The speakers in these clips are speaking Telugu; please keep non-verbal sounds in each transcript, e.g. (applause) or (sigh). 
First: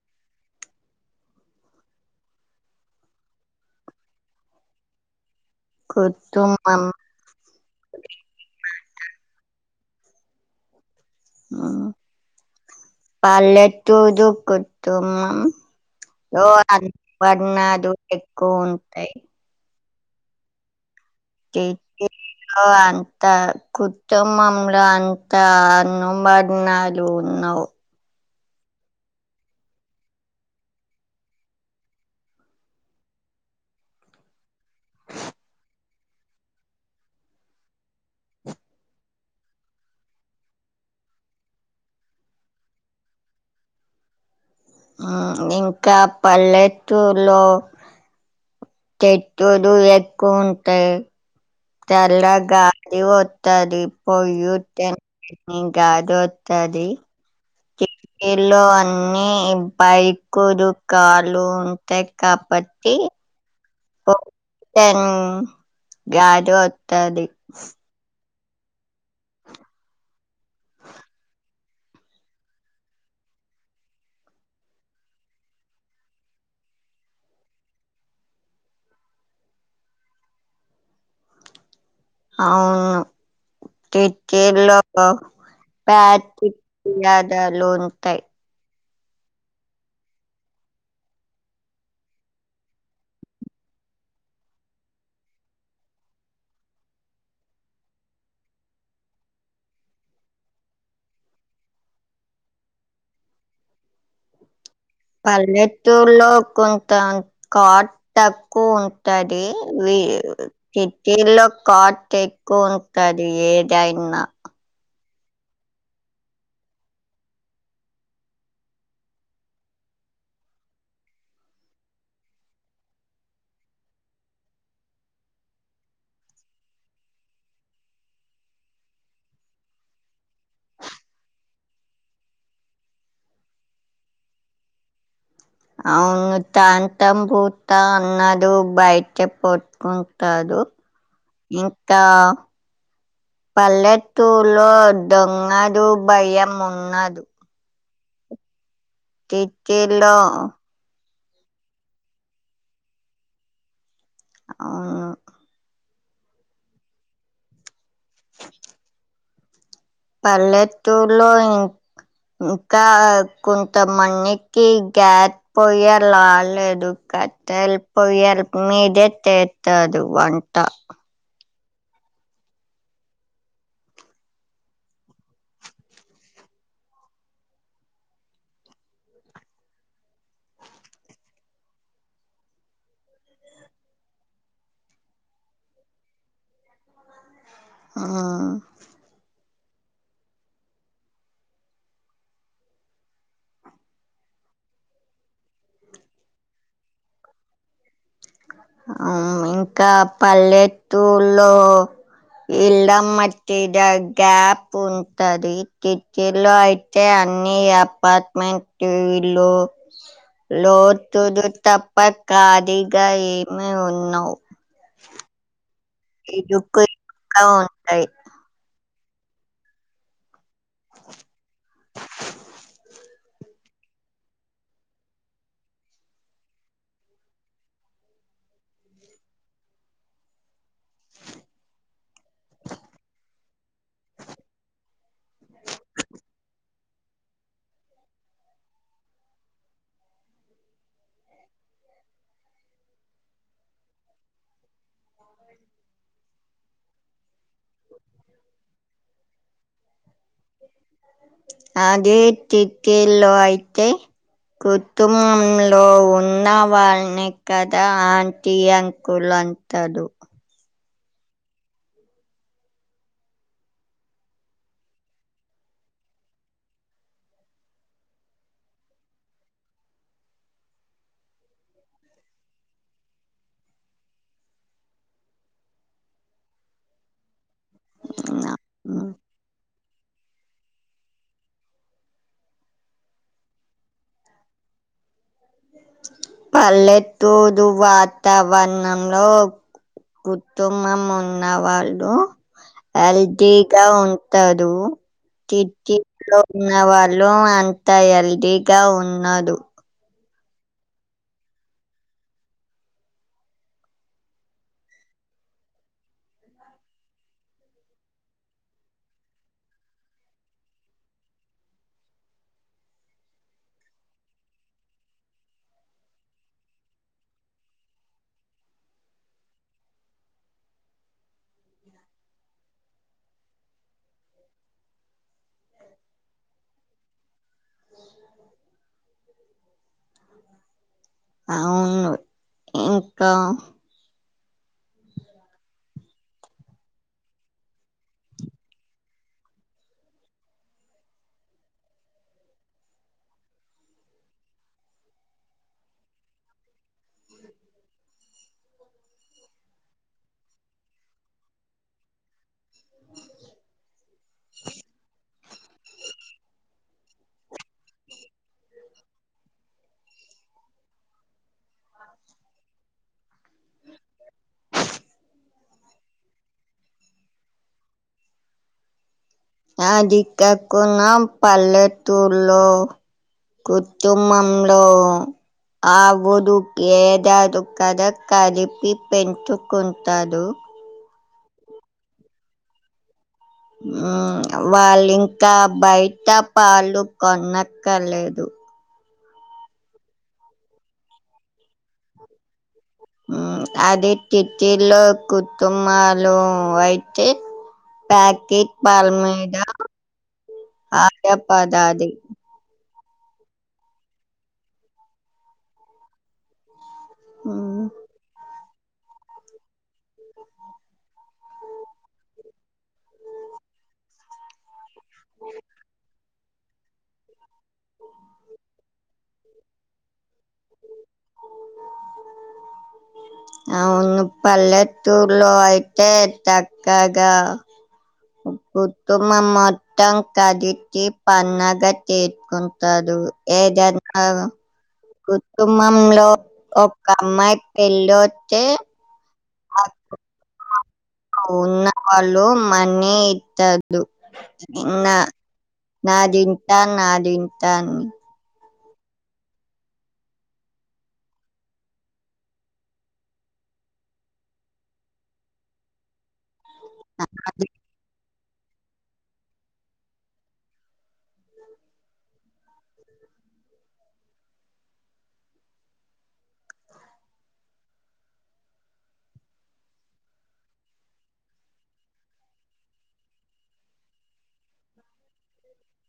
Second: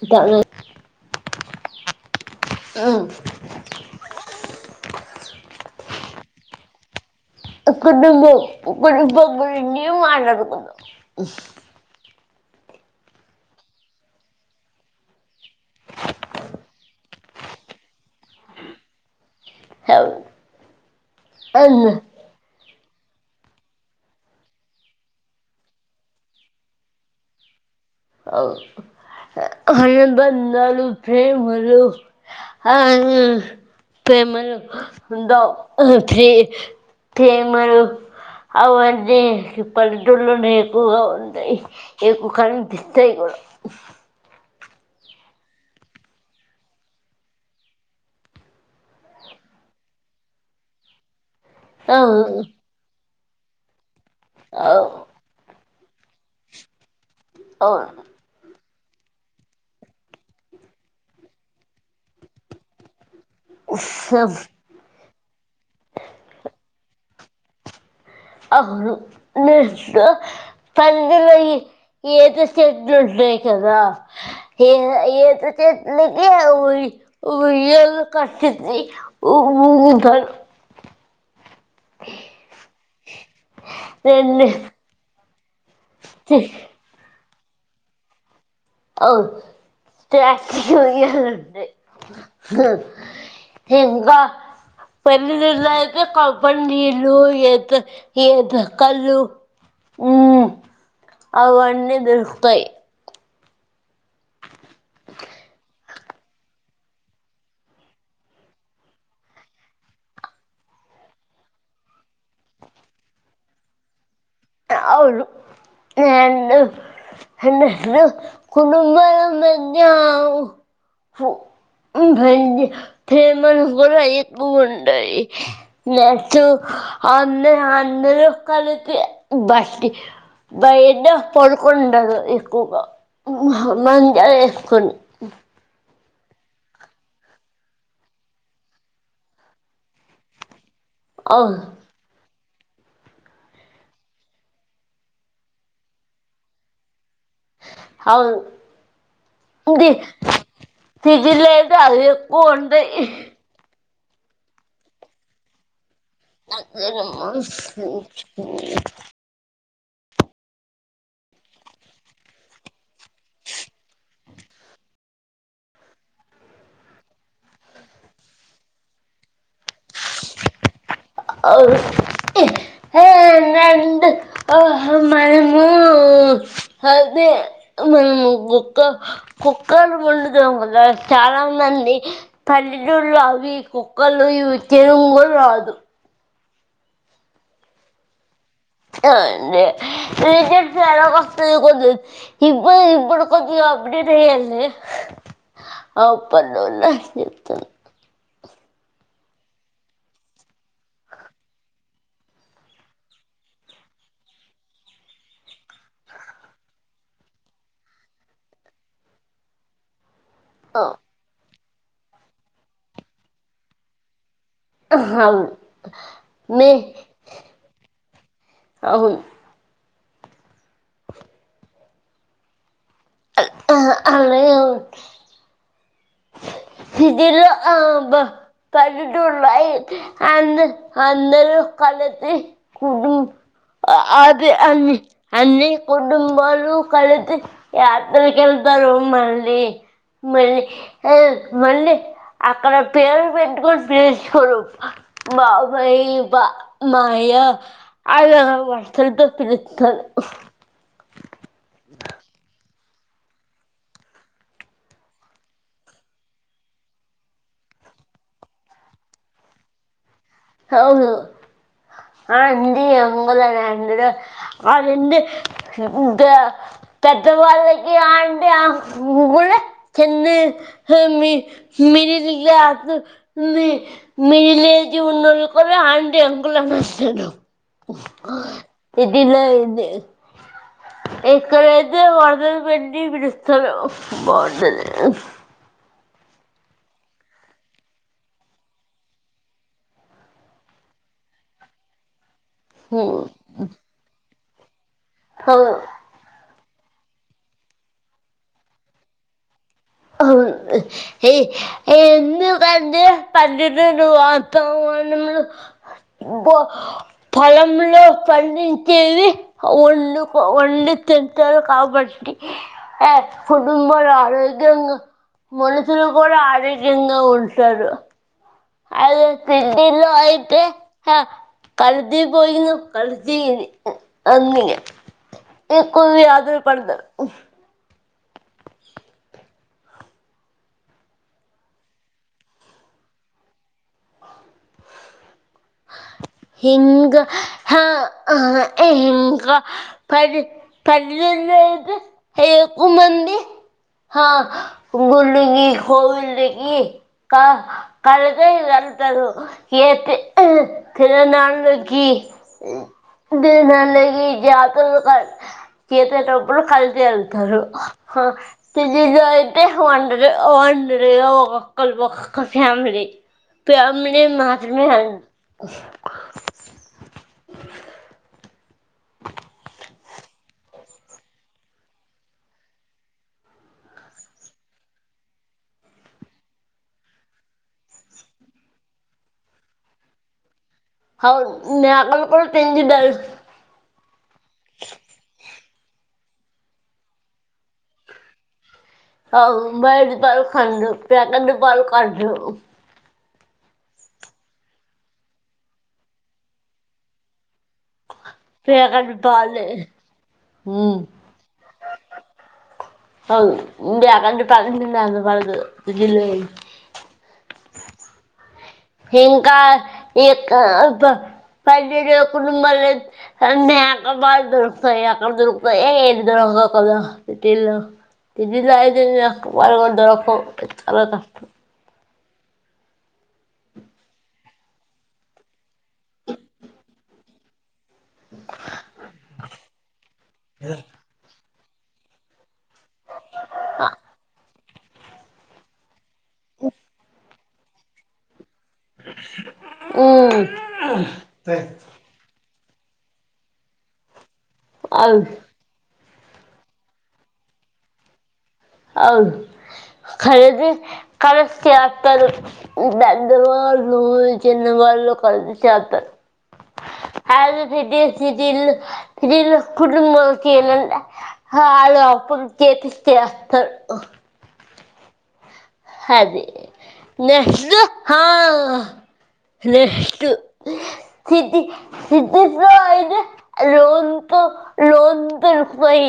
త్తది మ్ కుతుమన్ (unintelligible) ఇంకేం మటడుకుందం మ్ పళ్ళేటురు కుటుంబం అ పర్ణలు ఎక్కువుంటై అవు సిటీలో అం కుటుంబంలో అంతా అన్నం పడినాాలు ఉన్నావు్ అ బలు ప్రేమ ఆ ప్రేమలు ఉందా ప్రే ప్రేమలు అవన్నీ పల్లెటూలోనే ఎక్కువగా ఉందియి ఎక్కువ కర స్్రయగడు ఇంకా పల్లెటూ లో చెట్టులు ఎక్కువ ఉంటాయి తెల అవును గగాలి ఒతది పోయి్య అవును కాదు వస్తుదిలో అ అన్ని బైకురు కాలు ఉంటాయి కాబట్టి చె గజ ఒట్టది అవును ని ప లో ఏద చెట్లు ఉంటన్నాయి కదా ఏ ఏ చెట్లకిఊ ఉయల కట్టఊ ముముద అ టక రెండు లో ప లోన్ంతాయి అవును స్డి ఎకా పలీ దలాతే కపం నిలు ఎ ఎ కలు అన్న దర్తయి పల్లెటూరులో కొంత కాట్ తక్కువ ఉంటది సిటీలో కాట్ ఎక్కువ ఉంటది ఏదైనా అవును నను న్న కును మరమ ఫే మన కూడాయికు ఉడాయి మచ అన్న అందర కాలకి భస్టి భయడ్ పొడుకుంండదు ఇకుగా మజసుకుని అవును తాంతం పూతా అన్నడు బయట పట్టుకుంటాడు అవును ఇంకా పల్లెతుూలో దొంగదు భయయం ఉన్నదు అవును ట్లో ఫిజిలది అది ఎ పోంట ఆవు అ పల్లెటూర్లో ఇ ఇంకా కొంత మందికి గ్యాప్ పోయే లాాల లేదు కట్టలు పొయ్యాల మీదే తెస్తదు వంట అవుఔ హే నంద అహ మైము అదే మన కుక్క కుక్క ముందు జ క చాలా మంది పల్లెటూళ్ు అవి కుక్కలు ఇవి తెలుంగులు రాదు ఆ అే ఇప్పు ఇప్పుడు కొంచ అప్పుడ రల్ అప్పు ను చెప్తు ఇంకా పల్లెటూల్లో ఇళ్ల మతిద గ్యాప్ ఉంటది. కిటకిలో అయితే, అన్ని అపార్ట్మెంట్ లో లోతుడు తప్ప ఖాళీగా ఏమి ఉన్నవ్? అహ ఇరుకు ఇరుగా ఉంటాయి. అవున్. అ అహ్ అలాగే ఉన్ సిటీలో ఆ అబ్బ పల్లెటూర్లో అయితే అందరు, అందరూ కలిసి కుటుంబ అ అది అన్ని, అన్ని కుటుంబాలు కలితి యాపిల్ కాయలు దాలు మల్లి, మళ్లీ హే మళ్ళీ అక్కడ పేరు పెట్టుకొని పిలుచుకోరు, బాబాయ్ ఇల్లి బా మాయా అలా వరుసలతో పిలుత్తారు. కీల్లో అయితే, కుటుంబంలో ఉన్న వాళ్ళని కదా ఆంటీ, అంకుల్ అంటాడు. అవును. ఆ అండి అంకుల్ అని అంటడు. వాడుండి గా పెద్ద వాళ్లకి ఆంటీ అహ్ కులే. చిన్న మీ మిడిల్ క్లాస్, మీ, మిడిల్ ఏజు ఉ నోళ్ళు కూడా ఆంటీ అంకుల్ అనే అంటారు సిటీలో అయితే ఇక్కడైతే వరుసలు పెట్టి పిలుస్తారు. బాంటది. పల్లెతుూదు వాతావరణంలో కుతుంబం ఉన్నవాళ్ళు, ఎల్దిగా ఉంటారు. అవును కిత్ కిత్ లో ఉన్న వాళ్ళు అంత ఎల్దీగా ఉన్నాడు. ఏ ఎందుకంతె పన్నెతూరు వాతావరణం లో బ పలంలో పండించేవి వండుకో, వండు తింతారు కాబట్టి. ఆ కుటుంబాల ఆరోగ్ గ్యంగ మనుషులు కూడా ఆరోగ్యంగా ఉంటారు. అదే సిటీలో అయితే హ కల్తీ పోయిన కల్తీవి అన్ని. ఎక్కువ వ్యాధులు పడదు. అవును. ఇంకా, హింగా హ అహ ఇహింగా పది పల్లెల్లో అయితే ఎక్కువమంది హ గుళ్ళు గీ కోవిళ్ళ కి కా కల్తది వెళ్తరు ఏపి అహ్ తిరునాళ్లకి, దినాల్లకి జాతర్లుకా చేసే తప్పుడు కలితే ఎళ్తారు. హ సిటీలో అయితే ఒంటరి ఒన్ ఒంటరిగా ఒకోక్కలు ఒకక్క ఫ్యామిలీ, ఫ్యామిలీ మాత్రమే ఎల్ అది కాకున్న పల్లెతూరులో, కుతుంబంలో ఆ డు ఏదది కదా కలిపి పెంచుకుంటాడు అ నక్కలు కూడా తీ వాళ్ళం ఇంకా బయట పాలు కొనక్కలేదు ఆవు బయి ద బాల కాదు ప్యాకడి బాల కదుో అది టిటీలో కుటుంబలు అయితే పాకెట్ ప్యాకెట్ పల్మేడ పాలే. హ్మ్. ఆడ పదదిి అవు ఇ అకంట ప అ పదు జ ఉమ్, ఇంకా ఇ ప ఒ కొ మళ్ళ అ నక బాగా దరుతయాక్క దరుత ఏ ఏ ఇద్దరంగా కద పెటీల్లో తిరిల మరగ చాల కష్టం అవును పల్లెత్తూర్లో అయితే చక్కగా కుటుమ మొత్తం కదిటి పన్నాగా తెకుంట దు ఏజ కుటుంబంలో ఒక అమ్మాయి పెళ్ళి వచ్చే ఓ అ ఉ నా వాళ్ళు మనీ ఇత్తదున్నా అవును నా తింటా నా తింటా అన్ని అవు కరేది కరస్ చేక్క దండవ లో జ కలు కదు చాలత అ ఫిది కుటుంబంకి ఏంటే వాళ్ళ అప్పులు చేపిస్తే వస్స్ అదే నా స్ స్ అయితే రన్ లోన్న్నాయి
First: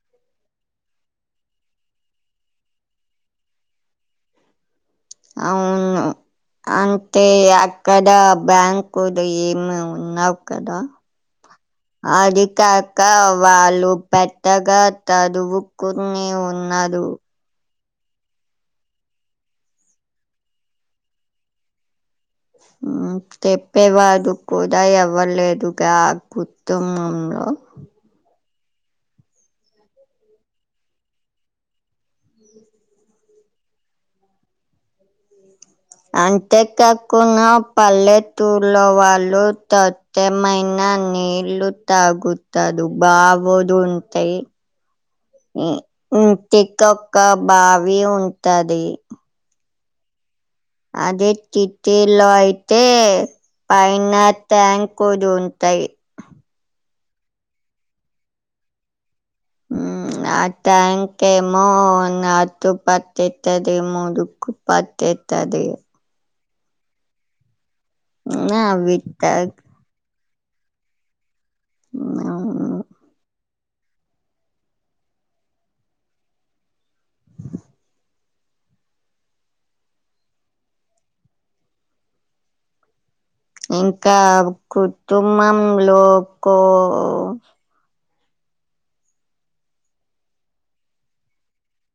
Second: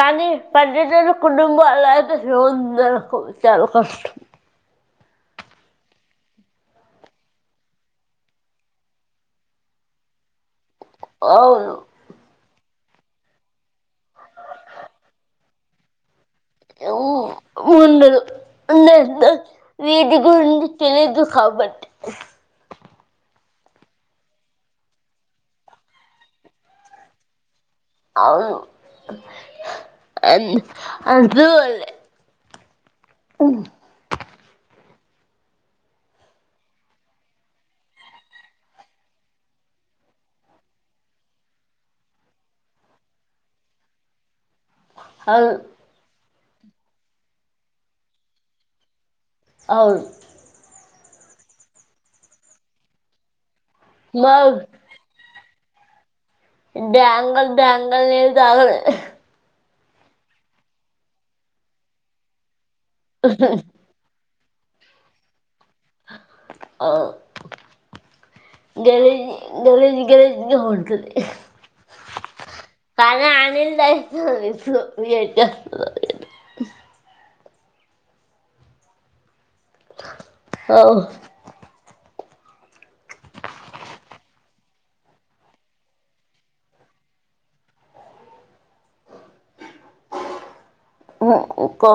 కానీ పర్యటన కుటుంబం అలా లోన్ అందకు వి చాల కష్టం అవును అంటే అక్కడ బ్యాంకులు ఏమి ఉన్నావు కదా అవును అజకా ఇకా వాళ్ళు పెద్దగా చదువుకుని ఉన్నారు ఉండదు ఉండ వీటి గురించి తెలీదు కాబట్టి చెప్పేవాడు కూడా ఎవ్వర్లేదుగా కుటుమంలో అ అందుల అఓ అంతే కాకున పల్లె తూలో వాళ్ళు తట్ట మైనా న నిల్లు తగుతుదు బావదు ఉంటై అవును ఇంటికి ఒక్క బావి ఉంటది అవు అద ట్ట లోయితే పైనా మా ట్యాంగ్ కొ అయి బాంగల్ బాంగల్ని తాగల్ టంకేమోతు పతి ఇట్టది మూడు కుపాతతది ఆ గణేజీ అవిత గణేజీ గణేజ ఇ ఉంటతు వు కానీ (unintelligible) ఓ ఇంకా కుటుంబంలో కో కో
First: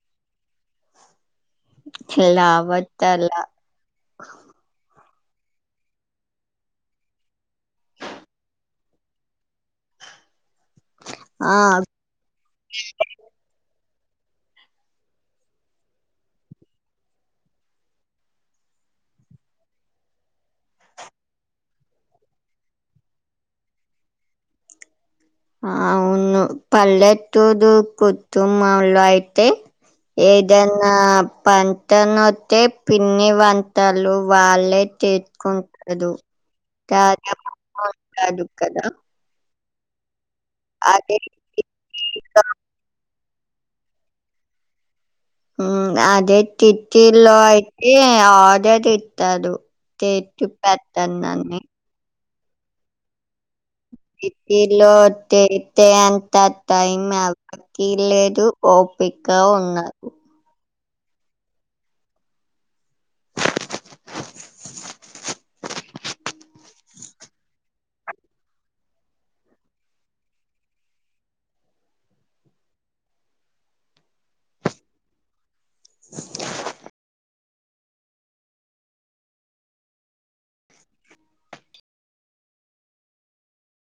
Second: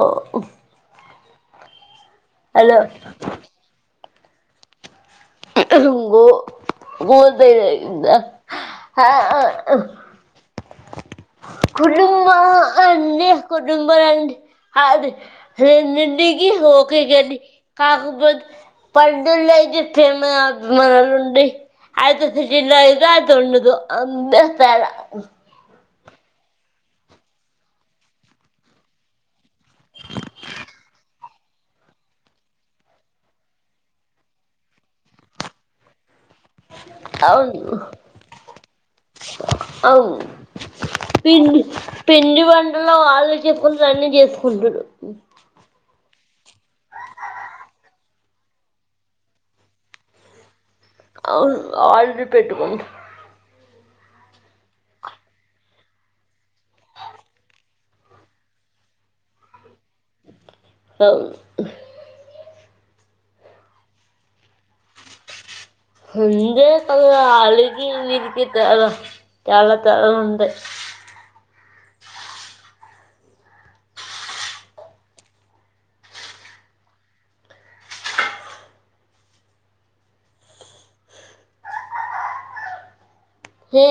చిల అవతల గో (unintelligible) ఆ ఆ కుటుంబంలో అన్ని నంబర్ అండి అది రెంటికి ఒకే గల్లి కాకపోతే పండుగలయితే ప్రేమ అభిమానాలు ఉండయి అయితే (unintelligible) అవును పల్లెటూరు కుటుంబంలో అయితే ఏదన్నా ఫంక్షన్ వస్తే పిండి వంటలు వాళ్లే చేసుకుంటారు అవును (unintelligible) కదా అవును అదే పిండి పిండి వంటలు వాళ్లే చేసుకుంటరు అన్నీ చేసుకుంటరు అదే సిటీలో అయితే ఆర్డర్ ఇస్తారు చేసు అవును ఆర్డర్ పెట్టుకుంటారు సిటీలో చేసే అంత టైం ఎవ్వరికీ లేదు ఓపిక కా ఉండదు అవును ఆ వీధికి ఈ వీధికి దూరం చాలా చాలా ఉంటది ఏ